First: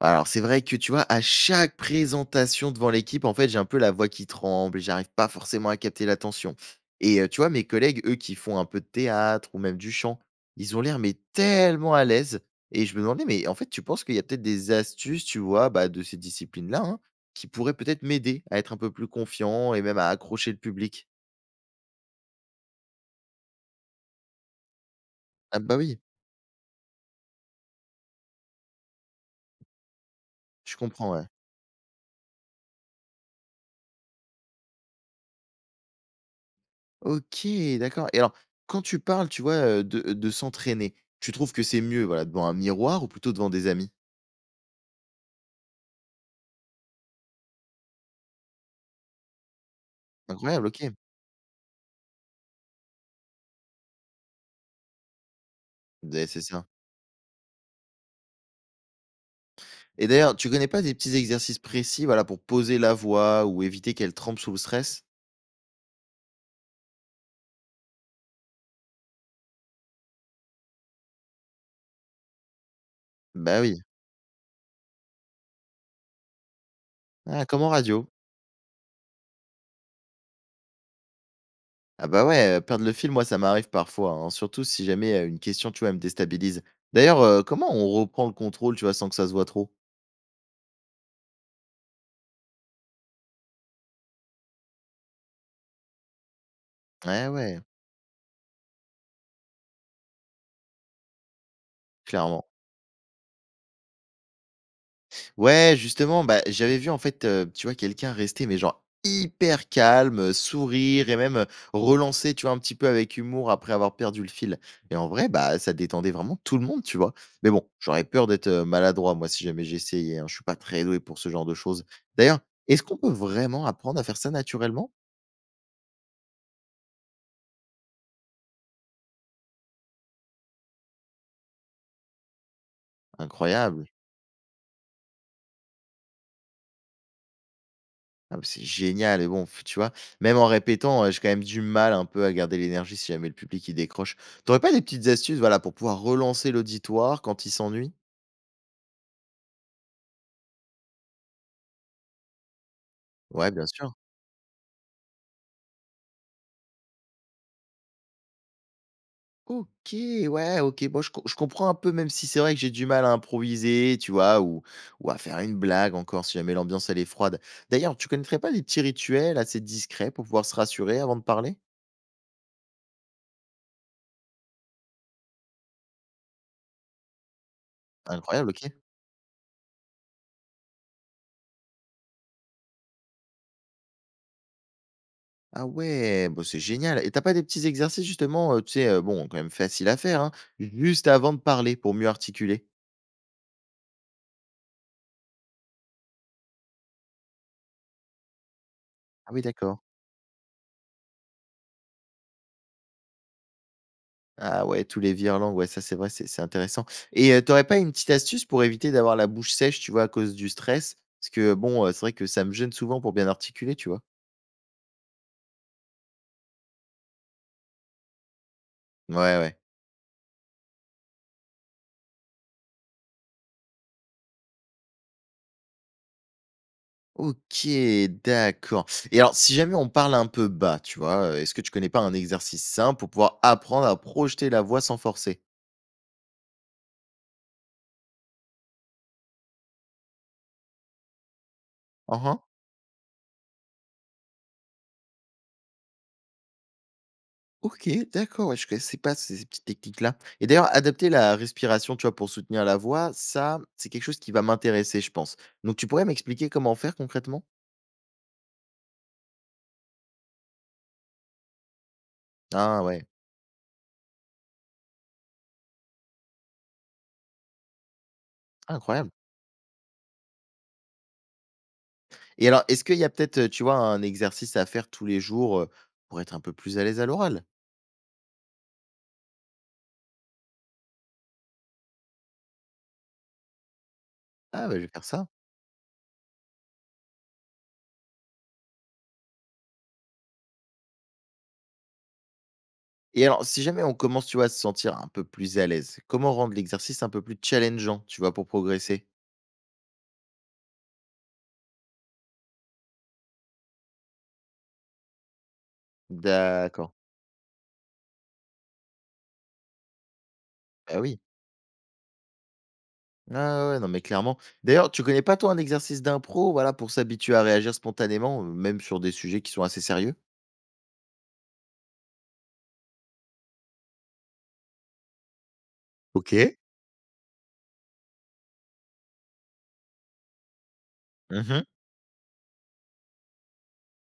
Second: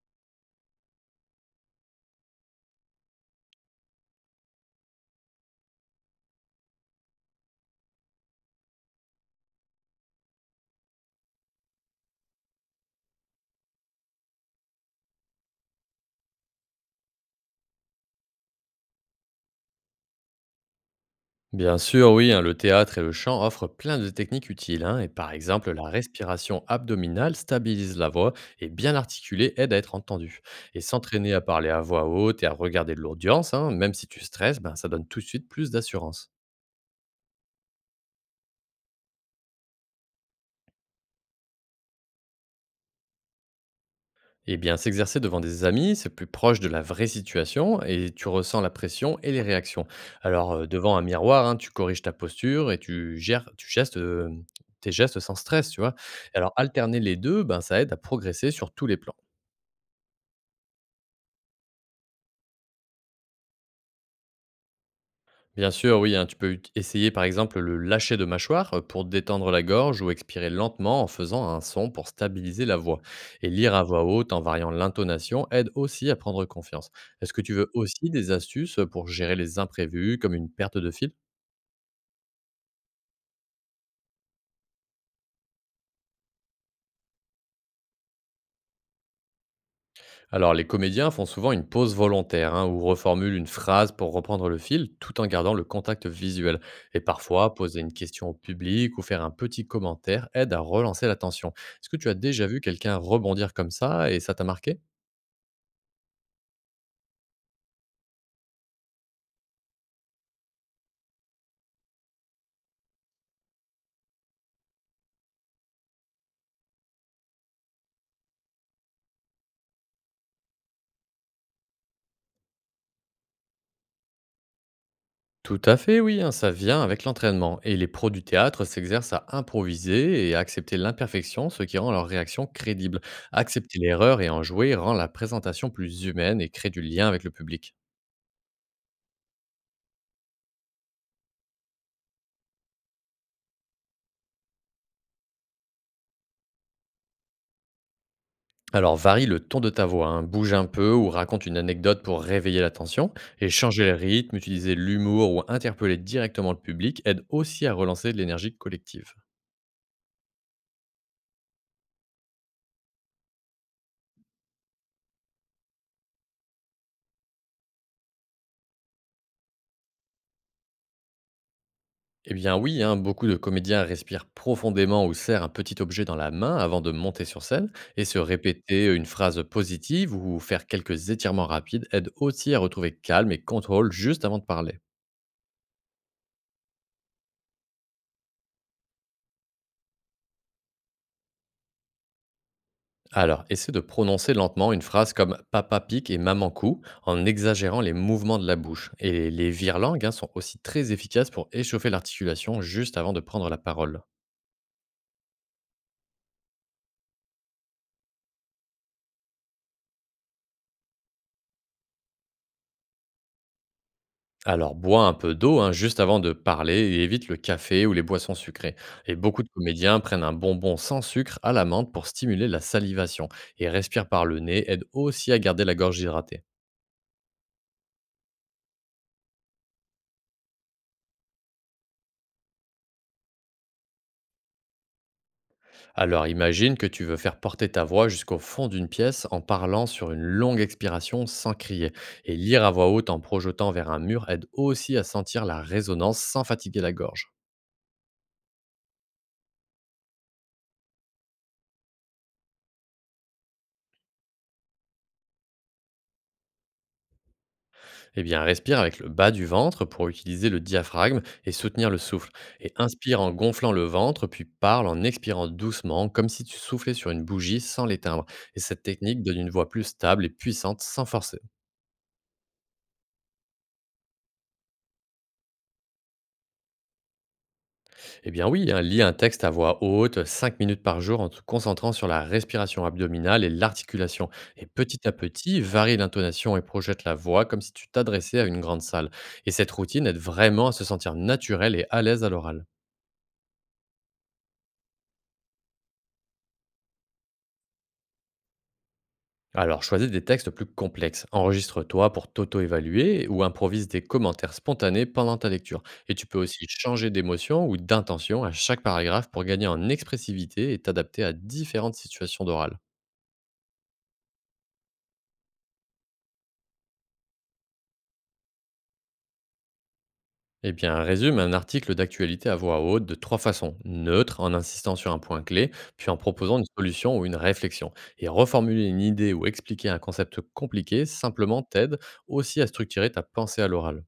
Alors, c'est vrai que, tu vois, à chaque présentation devant l'équipe, en fait, j'ai un peu la voix qui tremble et j'arrive pas forcément à capter l'attention. Et tu vois, mes collègues, eux, qui font un peu de théâtre ou même du chant, ils ont l'air, mais tellement à l'aise et je me demandais, mais en fait, tu penses qu'il y a peut-être des astuces, tu vois, bah, de ces disciplines-là, hein, qui pourraient peut-être m'aider à être un peu plus confiant et même à accrocher le public? Bien sûr, oui, hein, le théâtre et le chant offrent plein de techniques utiles. Hein, et par Ah exemple, bah, la oui, respiration abdominale stabilise la voix et bien l'articuler aide à être entendu. je Et comprends, ouais. s'entraîner à parler à voix haute et à regarder de l'audience, hein, même si tu stresses, ben, ça donne tout de suite plus d'assurance. OK, d'accord et alors, quand tu parles, tu vois, de s'entraîner, tu trouves que c'est mieux, voilà, devant un miroir ou plutôt devant des amis? Et bien, s'exercer devant des amis, c'est plus proche de la vraie situation et tu ressens la pression et les réactions. Alors, Incroyable, OK. devant un miroir, hein, tu corriges ta posture et tu gères, tu gestes tes gestes sans stress, tu vois. Beh, c'est Alors, ça. alterner les deux, ben, ça aide à progresser sur tous les plans. Et d'ailleurs, tu connais pas des petits exercices précis, voilà, pour poser la voix ou éviter qu'elle trempe sous le stress? Bien sûr, oui, hein, tu peux essayer par exemple le lâcher de mâchoire pour détendre la gorge ou expirer lentement en faisant un son pour stabiliser la voix. Et Bah lire oui. à voix haute en variant l'intonation aide aussi à prendre confiance. Est-ce que Ah, tu comme en veux radio. aussi des astuces pour gérer les imprévus comme une perte de fil? Ah bah ouais, perdre le fil, moi, ça m'arrive parfois, hein, surtout si jamais, une question, tu vois, elle me déstabilise. D'ailleurs, comment on reprend le contrôle, tu vois, sans que ça se voit trop? Alors, les comédiens font souvent une pause volontaire, hein, ou reformulent une phrase pour reprendre le fil tout en gardant le contact visuel. Et Ouais, parfois, ouais, poser une question au public ou faire un petit commentaire aide à relancer l'attention. Est-ce que tu as clairement. déjà vu quelqu'un rebondir comme ça et ça t'a marqué? Ouais, justement, bah, j'avais vu en fait, tu vois, quelqu'un rester, mais genre hyper calme, sourire et même, relancer, tu vois, un petit peu avec humour après avoir perdu le fil et en vrai, bah, ça détendait vraiment tout le monde, tu vois? Mais bon, j'aurais peur d'être maladroit moi si jamais j'essayais, hein. Je suis pas très doué pour ce genre de choses. D'ailleurs, est-ce qu'on peut vraiment apprendre à faire ça naturellement? Tout à fait, oui, hein, ça vient avec l'entraînement. Et les pros du théâtre s'exercent à improviser et à accepter l'imperfection, ce qui rend leur réaction crédible. Accepter Incroyable. l'erreur et en jouer rend la présentation plus humaine et crée du lien avec le public. Ah bah, c'est génial et bon, f tu vois? Même en répétant, j'ai quand même du mal un peu à garder l'énergie si jamais le public il décroche. T'aurais pas des petites astuces, voilà, pour pouvoir relancer l'auditoire quand il s'ennuie? Alors, varie le ton de ta voix, hein, bouge un peu ou raconte une anecdote pour réveiller l'attention. Et Ouais, bien changer sûr. le rythme, utiliser l'humour ou interpeller directement le public aide aussi à relancer de l'énergie collective. OK, ouais, OK. Bon, je comprends un peu, même si c'est vrai que j'ai du mal à improviser, tu vois? Ou à faire une blague encore si jamais l'ambiance elle est froide. D'ailleurs, tu connaîtrais pas des petits rituels assez discrets pour pouvoir se rassurer avant de parler? Eh bien oui, hein, beaucoup de comédiens respirent profondément ou serrent un petit objet dans la main avant de monter sur scène, et se Incroyable, OK. répéter une phrase positive ou faire quelques étirements rapides aide aussi à retrouver calme et contrôle juste avant de parler. Ah ouais, bon, c'est génial et t'as pas des petits exercices justement, tu sais, bon, quand même facile à faire, hein, juste avant de parler pour mieux articuler? Alors, essaie de prononcer lentement une phrase comme papa pique et maman cou en exagérant les mouvements de la bouche. Et Ah oui, les d'accord. virelangues, hein, sont aussi très efficaces pour échauffer l'articulation juste avant de prendre la parole. Ah ouais, tous les virelangues, ouais, ça c'est vrai, c'est intéressant et tu pas une petite astuce pour éviter d'avoir la bouche sèche, tu vois, à cause du stress? Parce que bon, c'est vrai que ça me gêne souvent pour bien articuler, tu vois? Alors, bois un peu d'eau, hein, juste avant de parler et évite le café ou les boissons sucrées. Et Ouais, beaucoup de ouais. comédiens prennent un bonbon sans sucre à la menthe pour stimuler la salivation. Et respire par le nez aide aussi à garder la gorge hydratée. OK, d'accord et alors si jamais on parle un peu bas, tu vois, est-ce que tu connais pas un exercice simple pour pouvoir apprendre à projeter la voix sans forcer? Alors imagine que tu veux faire porter ta voix jusqu'au fond d'une pièce en parlant sur une longue expiration sans crier. Et Mmh. lire à voix haute en projetant vers un mur aide aussi à sentir la résonance sans fatiguer la gorge. OK, d'accord, ouais, je connaissais pas ces petites techniques-là et d'ailleurs, adapter la respiration, tu vois, pour soutenir la voix, ça, c'est quelque chose qui va m'intéresser, je pense. Donc tu pourrais m'expliquer comment faire concrètement? Eh bien respire avec le bas du ventre pour utiliser le diaphragme et soutenir le souffle. Et Ah ouais, inspire en gonflant le ventre puis parle en expirant doucement comme si tu soufflais sur une bougie sans l'éteindre. Et cette incroyable technique donne une voix plus stable et puissante sans forcer. et alors, est-ce qu'il y a peut-être, tu vois, un exercice à faire tous les jours, pour être un peu plus à l'aise à l'oral? Eh bien oui, hein, lis un texte à voix haute, 5 minutes par jour, en te concentrant sur la respiration abdominale et l'articulation. Et Ah bah, je vais faire petit à ça petit, varie l'intonation et projette la voix comme si tu t'adressais à une grande salle. Et cette routine aide vraiment à se sentir naturel et à l'aise à l'oral. et alors, si jamais on commence, tu vois, à se sentir un peu plus à l'aise, comment rendre l'exercice un peu plus challengeant, tu vois, pour progresser? Alors choisis des textes plus complexes, enregistre-toi pour t'auto-évaluer ou improvise des commentaires spontanés pendant ta lecture. Et tu peux aussi D'accord. changer d'émotion ou d'intention à chaque paragraphe pour gagner en expressivité et Bah oui. t'adapter à différentes situations d'oral. Ah ouais, ouais, non mais clairement. D'ailleurs, tu connais pas toi un exercice d'impro, voilà, pour s'habituer à réagir spontanément, même sur des sujets qui sont assez sérieux? Eh bien, résume un article d'actualité à voix haute de trois façons. Neutre, en insistant sur un point clé, puis en OK. proposant une solution ou une réflexion. Et reformuler une idée ou expliquer un concept compliqué simplement Mmh. t'aide aussi à structurer ta pensée à l'oral.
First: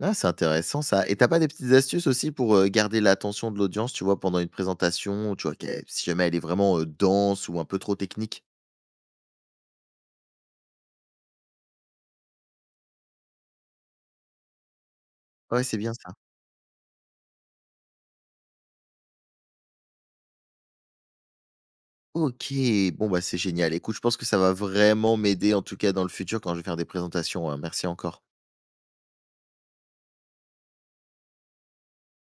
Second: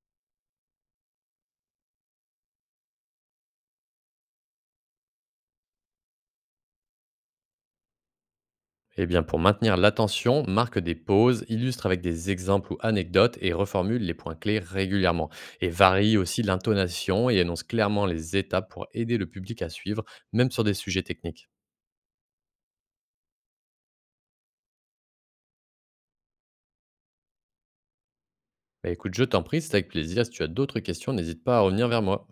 Ah, c'est intéressant ça et t'as pas des petites astuces aussi pour, garder l'attention de l'audience, tu vois, pendant une présentation, tu vois, qu'elle si jamais elle est vraiment, dense ou un peu trop technique? Eh bien, pour maintenir l'attention, marque des pauses, illustre avec des exemples ou anecdotes et reformule les points clés régulièrement. Ouais, Et c'est bien ça. varie aussi l'intonation et annonce clairement les étapes pour aider le public à suivre, même sur des sujets techniques. OK, bon, bah, c'est génial. Écoute, je pense que ça va vraiment m'aider, en tout cas, dans le futur quand je vais faire des présentations, hein. Merci encore. Bah écoute, je t'en prie, c'est avec plaisir. Si tu as d'autres questions, n'hésite pas à revenir vers moi.